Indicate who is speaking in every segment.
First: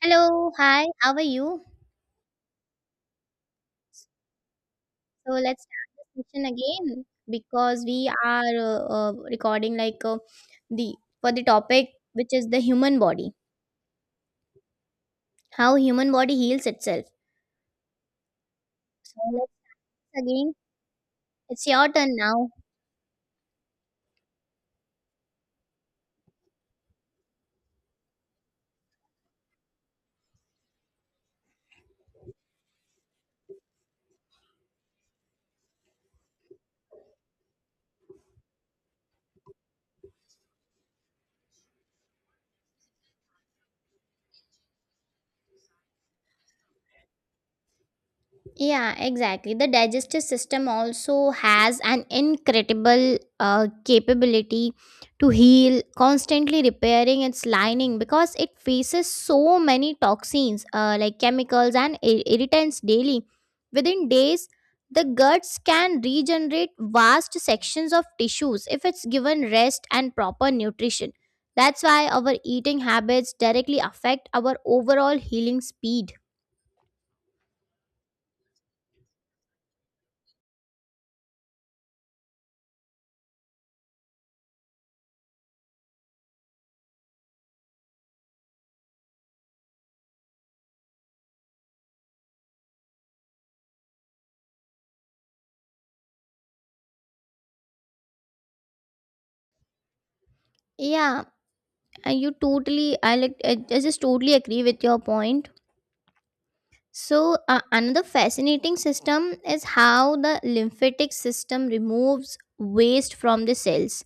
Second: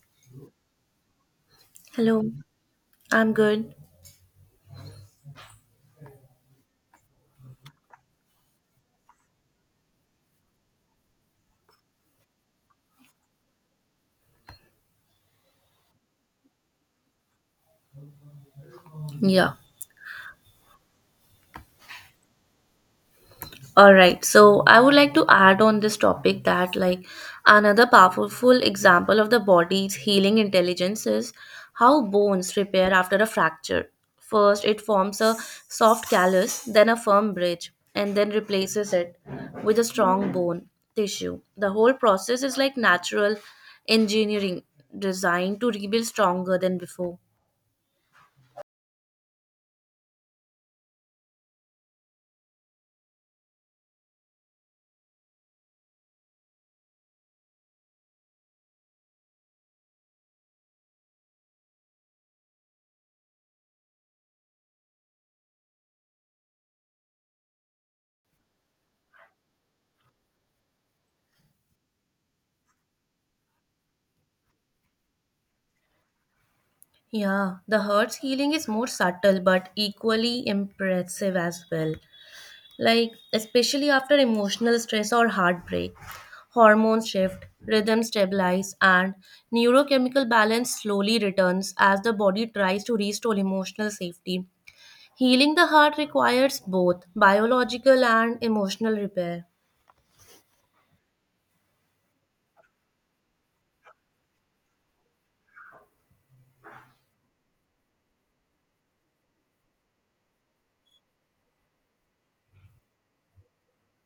Speaker 1: Hello, hi, how are you?
Speaker 2: Hello, I'm good.
Speaker 1: So let's start the session again because we are recording like the for the topic which is the human body, how human body heals itself. So
Speaker 2: Yeah.
Speaker 1: again, it's your turn now.
Speaker 2: All right. So I would like to add on this topic that like another powerful example of the body's healing intelligence is how bones repair after a fracture. First, it forms a soft callus, then a firm bridge, and then replaces it with a strong bone tissue. The whole process is like natural engineering designed to rebuild stronger than before.
Speaker 1: Yeah, exactly. The digestive system also has an incredible capability to heal, constantly repairing its lining because it faces so many toxins, like chemicals and irritants daily. Within days, the guts can regenerate vast sections of tissues if it's given rest and proper nutrition. That's why our eating habits directly affect our overall healing speed.
Speaker 2: Yeah, the hurt's healing is more subtle but equally impressive as well. Like, especially after emotional stress or heartbreak, hormones shift, rhythm stabilize, and neurochemical balance slowly returns as the body tries to restore emotional safety. Healing the heart requires both biological and emotional repair.
Speaker 1: Yeah. You totally, I like, I just totally agree with your point. So another fascinating system is how the lymphatic system removes waste from the cells.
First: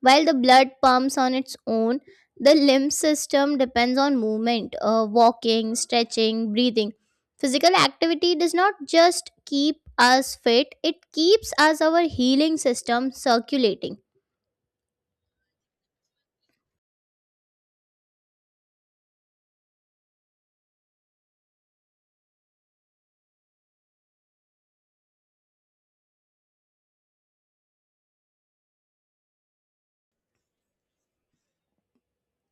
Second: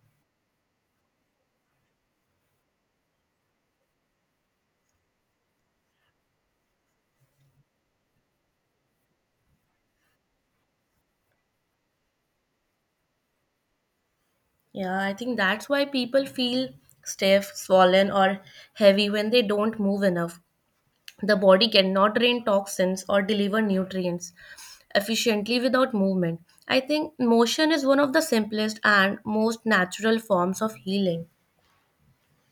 Speaker 1: While the blood pumps on its own, the lymph system depends on movement, walking, stretching, breathing. Physical activity does not just keep us fit; it keeps us our healing system circulating.
Speaker 2: Yeah, I think that's why people feel stiff, swollen, or heavy when they don't move enough. The body cannot drain toxins or deliver nutrients efficiently without movement. I think motion is one of the simplest and most natural forms of healing.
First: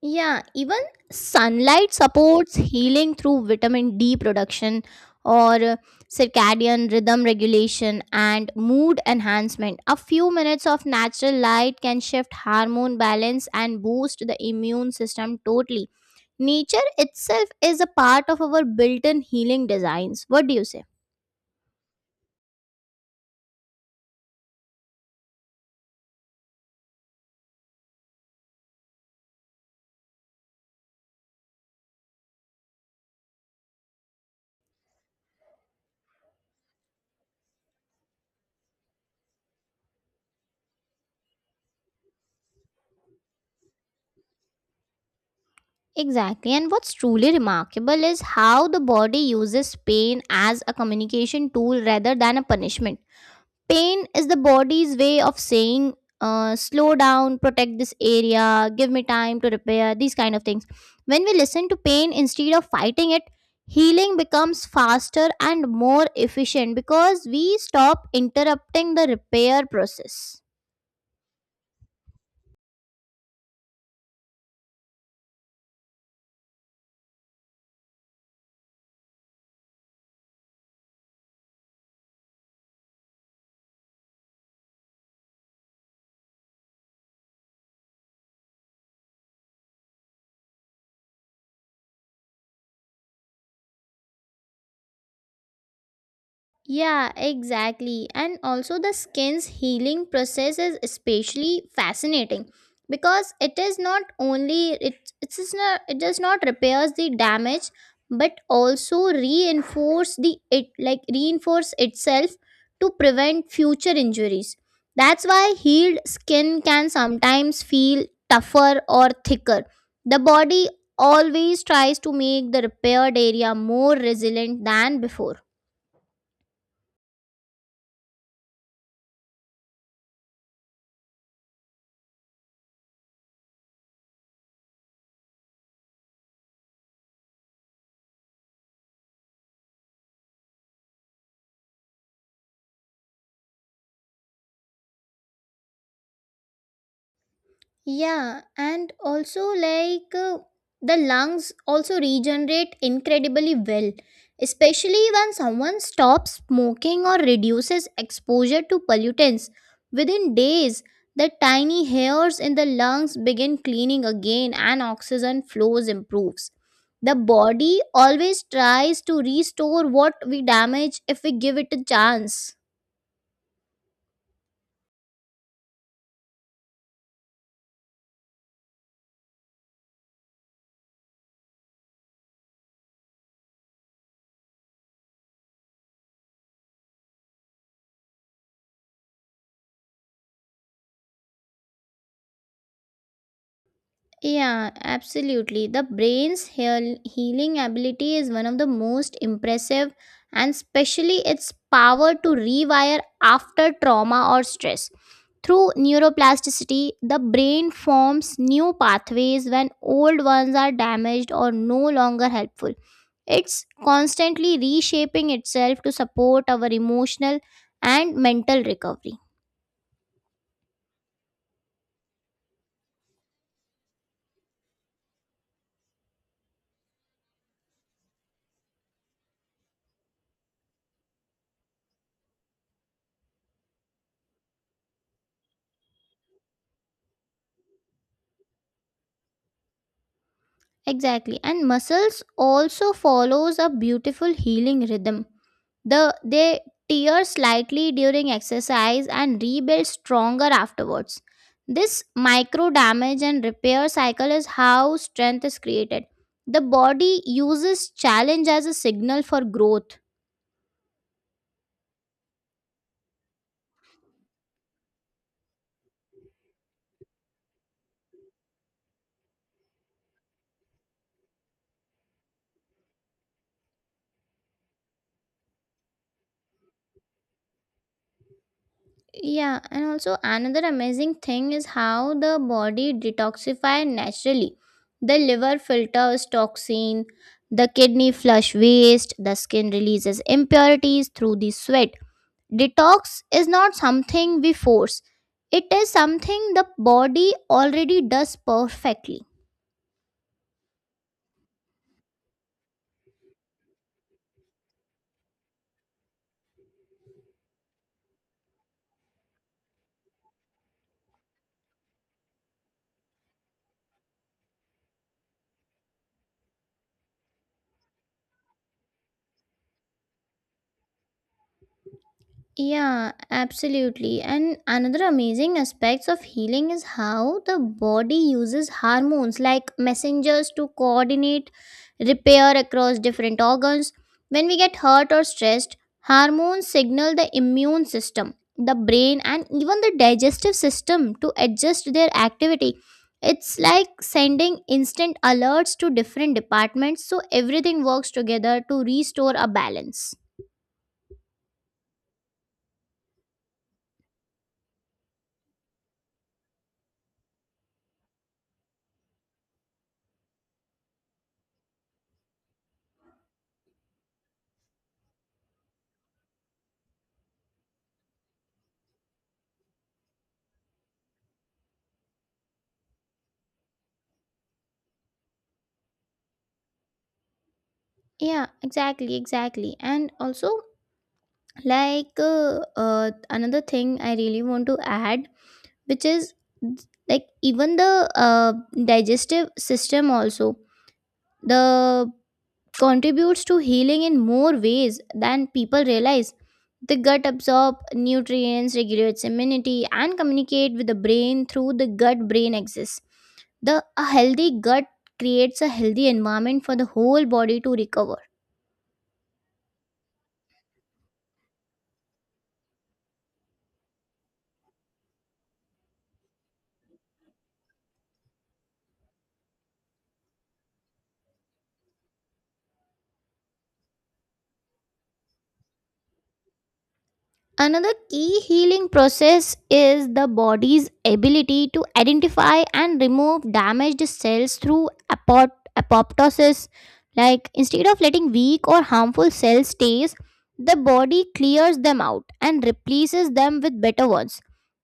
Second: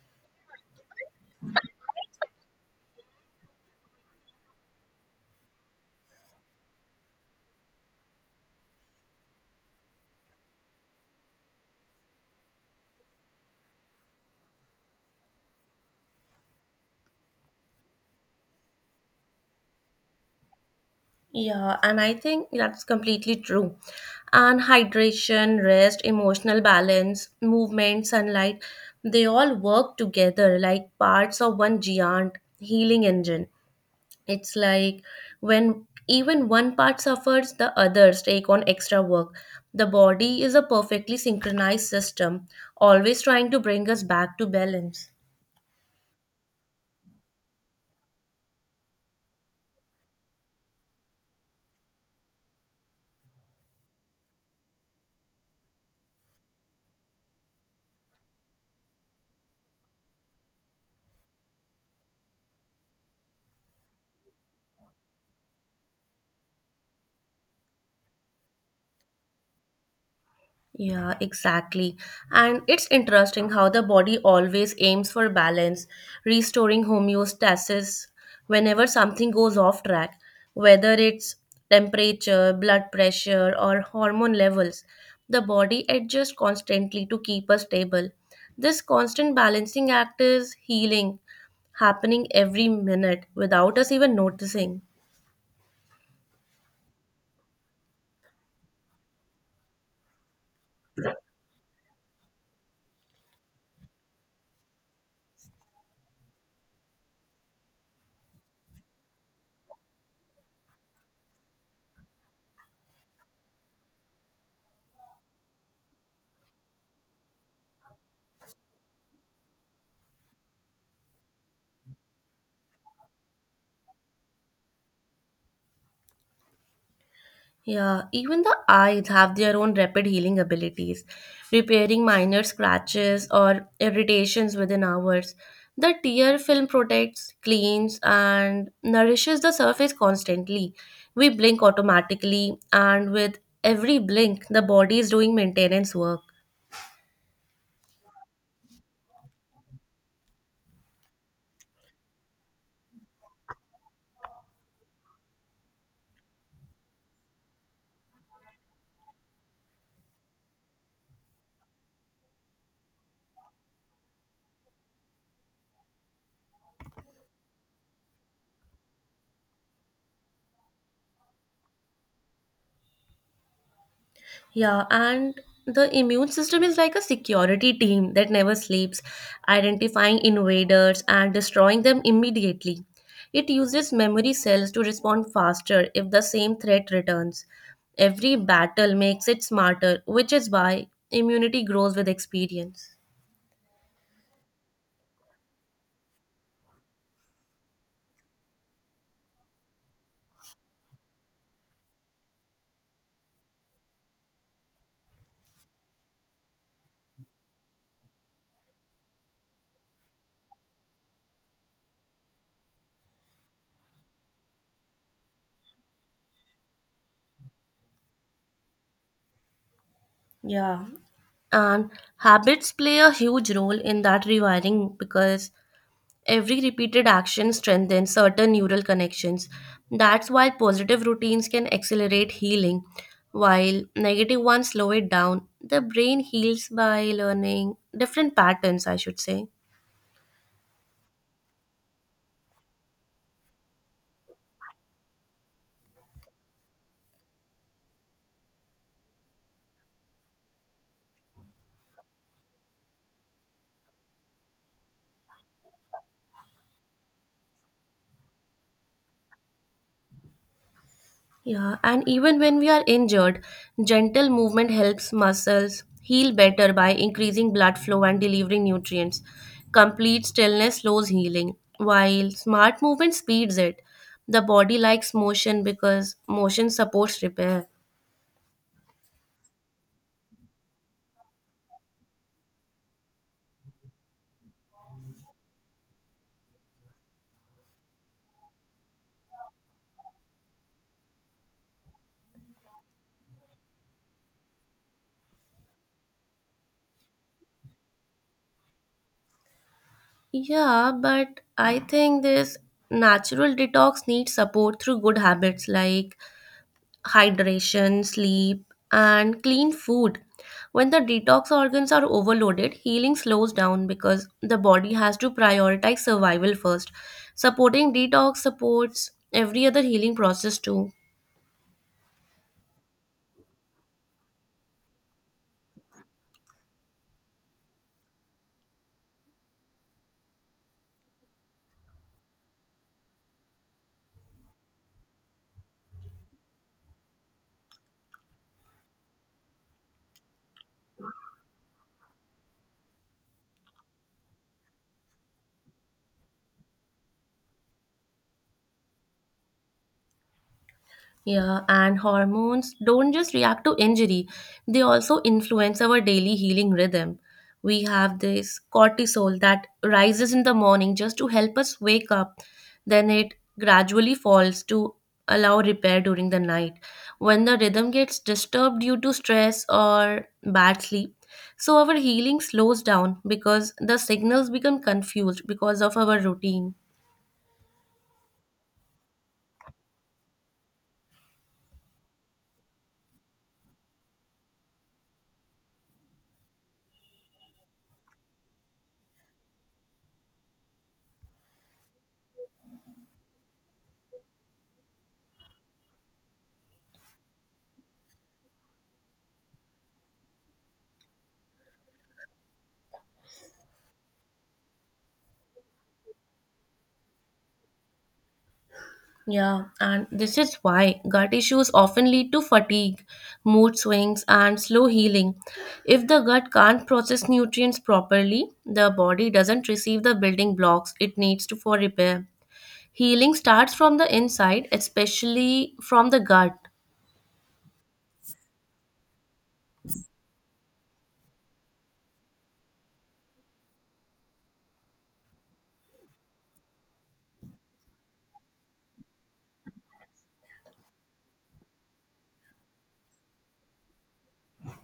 Speaker 1: Yeah, even sunlight supports healing through vitamin D production or circadian rhythm regulation and mood enhancement. A few minutes of natural light can shift hormone balance and boost the immune system totally. Nature itself is a part of our built in healing designs. What do you say?
Speaker 2: Yeah, and I think that's completely true. And hydration, rest, emotional balance, movement, sunlight, they all work together like parts of one giant healing engine. It's like when even one part suffers, the others take on extra work. The body is a perfectly synchronized system, always trying to bring us back to balance.
Speaker 1: Exactly. And what's truly remarkable is how the body uses pain as a communication tool rather than a punishment. Pain is the body's way of saying, slow down, protect this area, give me time to repair, these kind of things. When we listen to pain instead of fighting it, healing becomes faster and more efficient because we stop interrupting the repair process.
Speaker 2: Yeah, exactly. And it's interesting how the body always aims for balance, restoring homeostasis whenever something goes off track, whether it's temperature, blood pressure, or hormone levels. The body adjusts constantly to keep us stable. This constant balancing act is healing, happening every minute without us even noticing.
Speaker 1: Yeah, exactly. And also, the skin's healing process is especially fascinating because it is not only it it is not it does not repairs the damage but also reinforce the it like reinforce itself to prevent future injuries. That's why healed skin can sometimes feel tougher or thicker. The body always tries to make the repaired area more resilient than before.
Speaker 2: Yeah, even the eyes have their own rapid healing abilities, repairing minor scratches or irritations within hours. The tear film protects, cleans, and nourishes the surface constantly. We blink automatically, and with every blink, the body is doing maintenance work.
Speaker 1: Yeah, and also the lungs also regenerate incredibly well, especially when someone stops smoking or reduces exposure to pollutants. Within days, the tiny hairs in the lungs begin cleaning again and oxygen flows improves. The body always tries to restore what we damage if we give it a chance.
Speaker 2: Yeah, and the immune system is like a security team that never sleeps, identifying invaders and destroying them immediately. It uses memory cells to respond faster if the same threat returns. Every battle makes it smarter, which is why immunity grows with experience.
Speaker 1: Yeah, absolutely. The brain's healing ability is one of the most impressive, and especially its power to rewire after trauma or stress. Through neuroplasticity, the brain forms new pathways when old ones are damaged or no longer helpful. It's constantly reshaping itself to support our emotional and mental recovery.
Speaker 2: Yeah, and habits play a huge role in that rewiring because every repeated action strengthens certain neural connections. That's why positive routines can accelerate healing, while negative ones slow it down. The brain heals by learning different patterns, I should say.
Speaker 1: Exactly. And muscles also follows a beautiful healing rhythm. They tear slightly during exercise and rebuild stronger afterwards. This micro damage and repair cycle is how strength is created. The body uses challenge as a signal for growth.
Speaker 2: Yeah, and even when we are injured, gentle movement helps muscles heal better by increasing blood flow and delivering nutrients. Complete stillness slows healing, while smart movement speeds it. The body likes motion because motion supports repair.
Speaker 1: Yeah, and also another amazing thing is how the body detoxify naturally. The liver filters toxin, the kidney flush waste, the skin releases impurities through the sweat. Detox is not something we force. It is something the body already does perfectly.
Speaker 2: Yeah, but I think this natural detox needs support through good habits like hydration, sleep, and clean food. When the detox organs are overloaded, healing slows down because the body has to prioritize survival first. Supporting detox supports every other healing process too.
Speaker 1: Yeah, absolutely. And another amazing aspects of healing is how the body uses hormones like messengers to coordinate repair across different organs. When we get hurt or stressed, hormones signal the immune system, the brain, and even the digestive system to adjust their activity. It's like sending instant alerts to different departments so everything works together to restore a balance.
Speaker 2: Yeah, and hormones don't just react to injury, they also influence our daily healing rhythm. We have this cortisol that rises in the morning just to help us wake up, then it gradually falls to allow repair during the night. When the rhythm gets disturbed due to stress or bad sleep, so our healing slows down because the signals become confused because of our routine.
Speaker 1: Yeah, exactly. And also, another thing I really want to add which is like even the digestive system also the contributes to healing in more ways than people realize. The gut absorb nutrients, regulates immunity and communicate with the brain through the gut brain axis. The a healthy gut creates a healthy environment for the whole body to recover.
Speaker 2: Yeah, and this is why gut issues often lead to fatigue, mood swings, and slow healing. If the gut can't process nutrients properly, the body doesn't receive the building blocks it needs to for repair. Healing starts from the inside, especially from the gut.
Speaker 1: Another key healing process is the body's ability to identify and remove damaged cells through apoptosis. Like instead of letting weak or harmful cells stay, the body clears them out and replaces them with better ones.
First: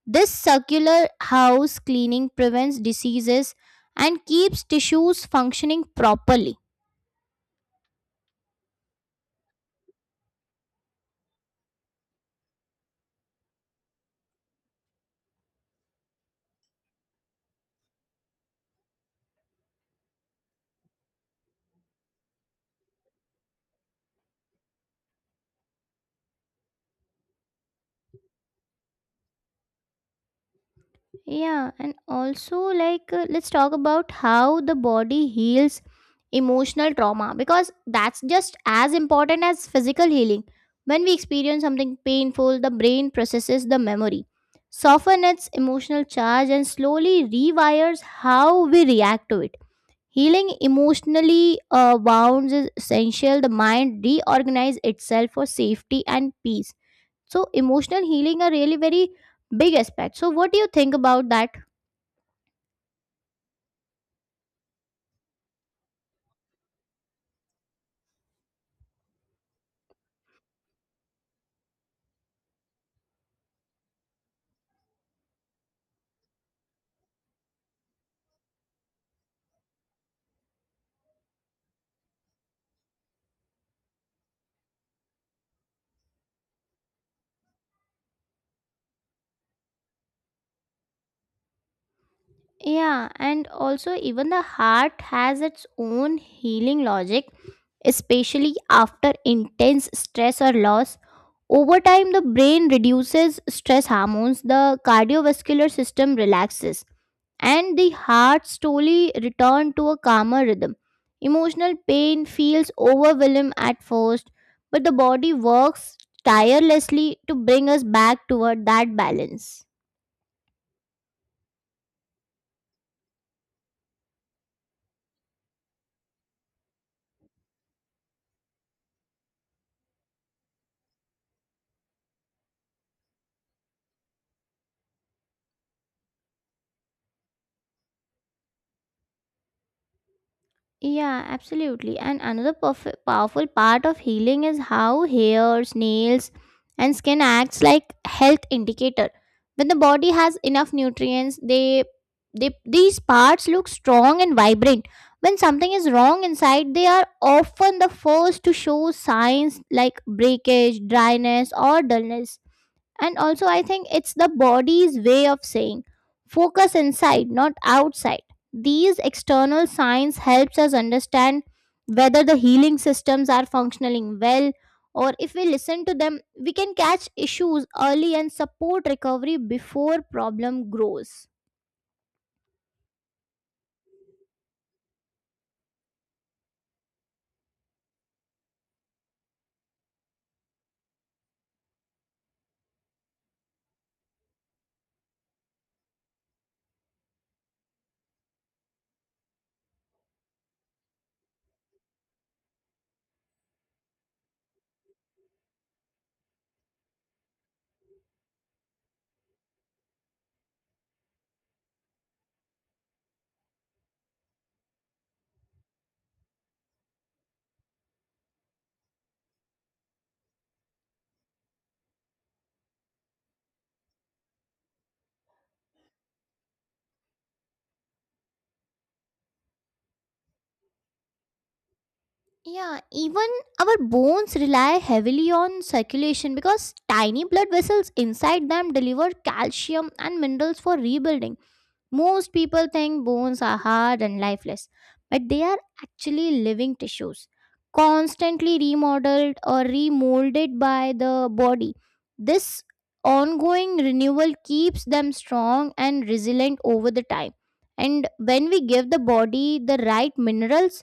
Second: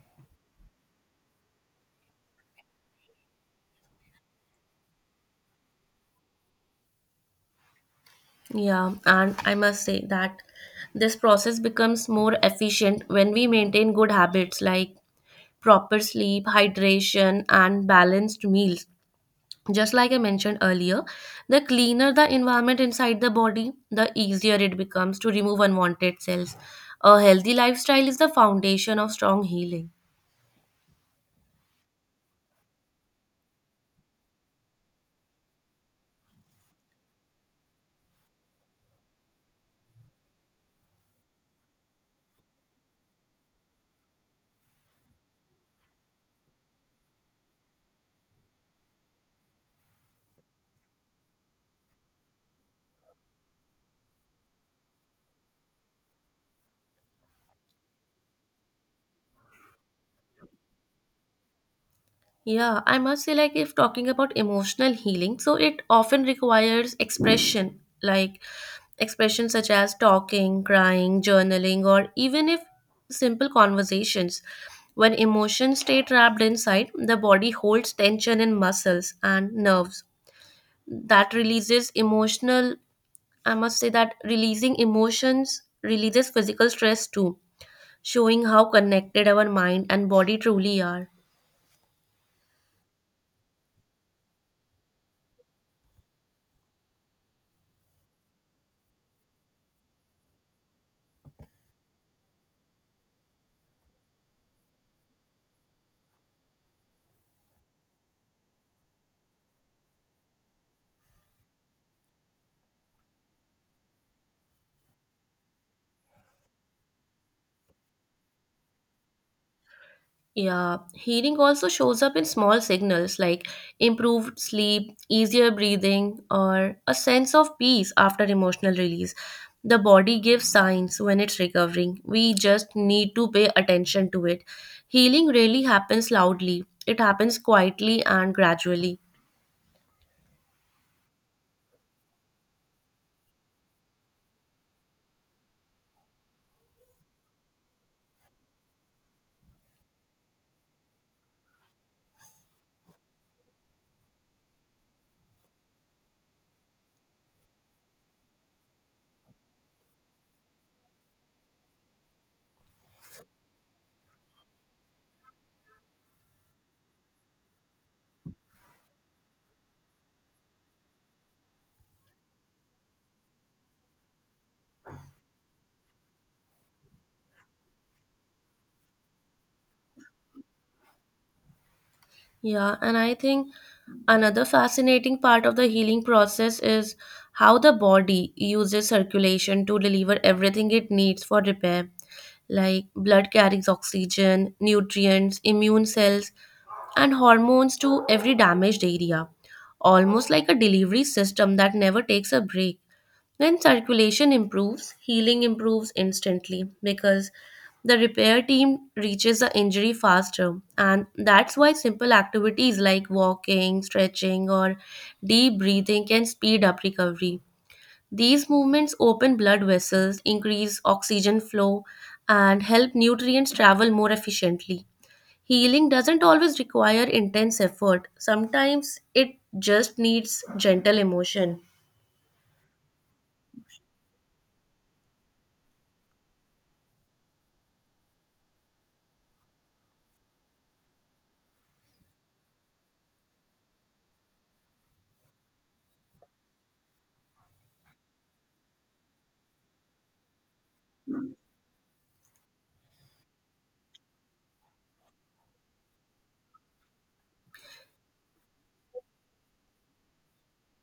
Speaker 1: This circular house cleaning prevents diseases and keeps tissues functioning properly.
Speaker 2: Yeah, and I must say that this process becomes more efficient when we maintain good habits like proper sleep, hydration, and balanced meals. Just like I mentioned earlier, the cleaner the environment inside the body, the easier it becomes to remove unwanted cells. A healthy lifestyle is the foundation of strong healing.
Speaker 1: Yeah, and also let's talk about how the body heals emotional trauma because that's just as important as physical healing. When we experience something painful, the brain processes the memory, soften its emotional charge and slowly rewires how we react to it. Healing emotionally wounds is essential. The mind reorganizes itself for safety and peace. So, emotional healing are really very big aspect. So, what do you think about that?
Speaker 2: Yeah, I must say, like, if talking about emotional healing, so it often requires expression, like expression such as talking, crying, journaling, or even if simple conversations. When emotions stay trapped inside, the body holds tension in muscles and nerves that releases emotional. I must say that releasing emotions releases physical stress too, showing how connected our mind and body truly are.
Speaker 1: Yeah, and also even the heart has its own healing logic, especially after intense stress or loss. Over time, the brain reduces stress hormones, the cardiovascular system relaxes, and the heart slowly returned to a calmer rhythm. Emotional pain feels overwhelming at first, but the body works tirelessly to bring us back toward that balance.
Speaker 2: Yeah, healing also shows up in small signals like improved sleep, easier breathing, or a sense of peace after emotional release. The body gives signs when it's recovering. We just need to pay attention to it. Healing really happens loudly, it happens quietly and gradually.
Speaker 1: Yeah, absolutely. And another powerful part of healing is how hairs, nails, and skin acts like health indicator. When the body has enough nutrients, they these parts look strong and vibrant. When something is wrong inside, they are often the first to show signs like breakage, dryness, or dullness. And also, I think it's the body's way of saying focus inside, not outside. These external signs helps us understand whether the healing systems are functioning well or if we listen to them, we can catch issues early and support recovery before problem grows.
Speaker 2: Yeah, and I think another fascinating part of the healing process is how the body uses circulation to deliver everything it needs for repair, like blood carries oxygen, nutrients, immune cells, and hormones to every damaged area, almost like a delivery system that never takes a break. When circulation improves, healing improves instantly because the repair team reaches the injury faster. And that's why simple activities like walking, stretching, or deep breathing can speed up recovery. These movements open blood vessels, increase oxygen flow, and help nutrients travel more efficiently. Healing doesn't always require intense effort, sometimes it just needs gentle emotion.
Speaker 1: Yeah, even our bones rely heavily on circulation because tiny blood vessels inside them deliver calcium and minerals for rebuilding. Most people think bones are hard and lifeless, but they are actually living tissues, constantly remodeled or remolded by the body. This ongoing renewal keeps them strong and resilient over the time. And when we give the body the right minerals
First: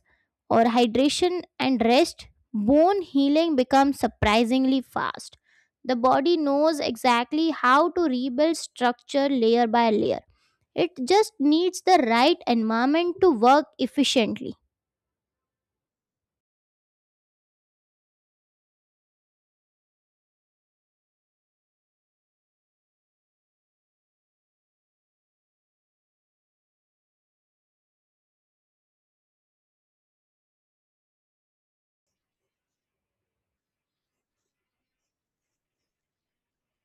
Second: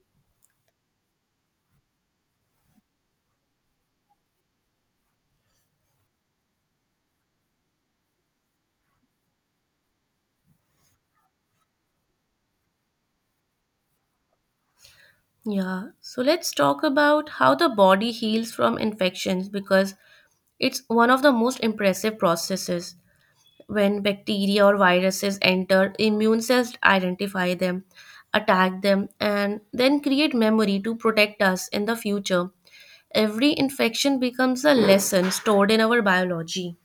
Speaker 1: or hydration and rest, bone healing becomes surprisingly fast. The body knows exactly how to rebuild structure layer by layer. It just needs the right environment to work efficiently.
Speaker 2: Yeah, so let's talk about how the body heals from infections because it's one of the most impressive processes. When bacteria or viruses enter, immune cells identify them, attack them, and then create memory to protect us in the future. Every infection becomes a lesson stored in our biology.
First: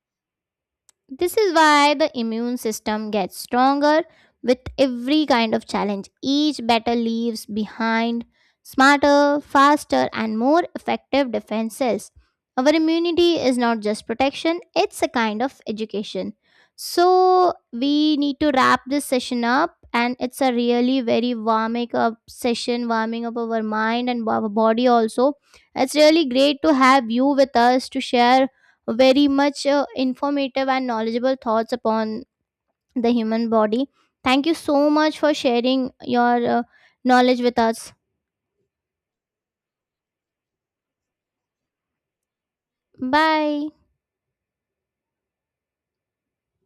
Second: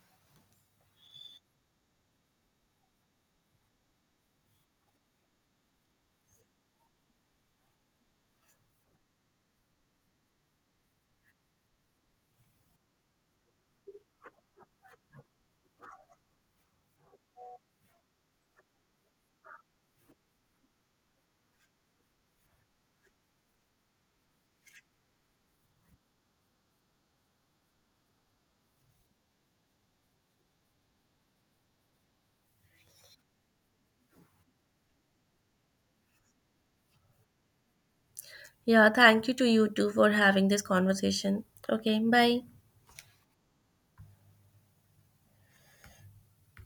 Speaker 1: This is why the immune system gets stronger with every kind of challenge. Each battle leaves behind smarter, faster, and more effective defenses. Our immunity is not just protection, it's a kind of education. So, we need to wrap this session up, and it's a really very warming up session, warming up our mind and our body also. It's really great to have you with us to share very much informative and knowledgeable thoughts upon the human body. Thank you so much for sharing your knowledge with us.
Speaker 2: Yeah, thank you to you too for having this conversation. Okay, bye.
Speaker 1: Bye.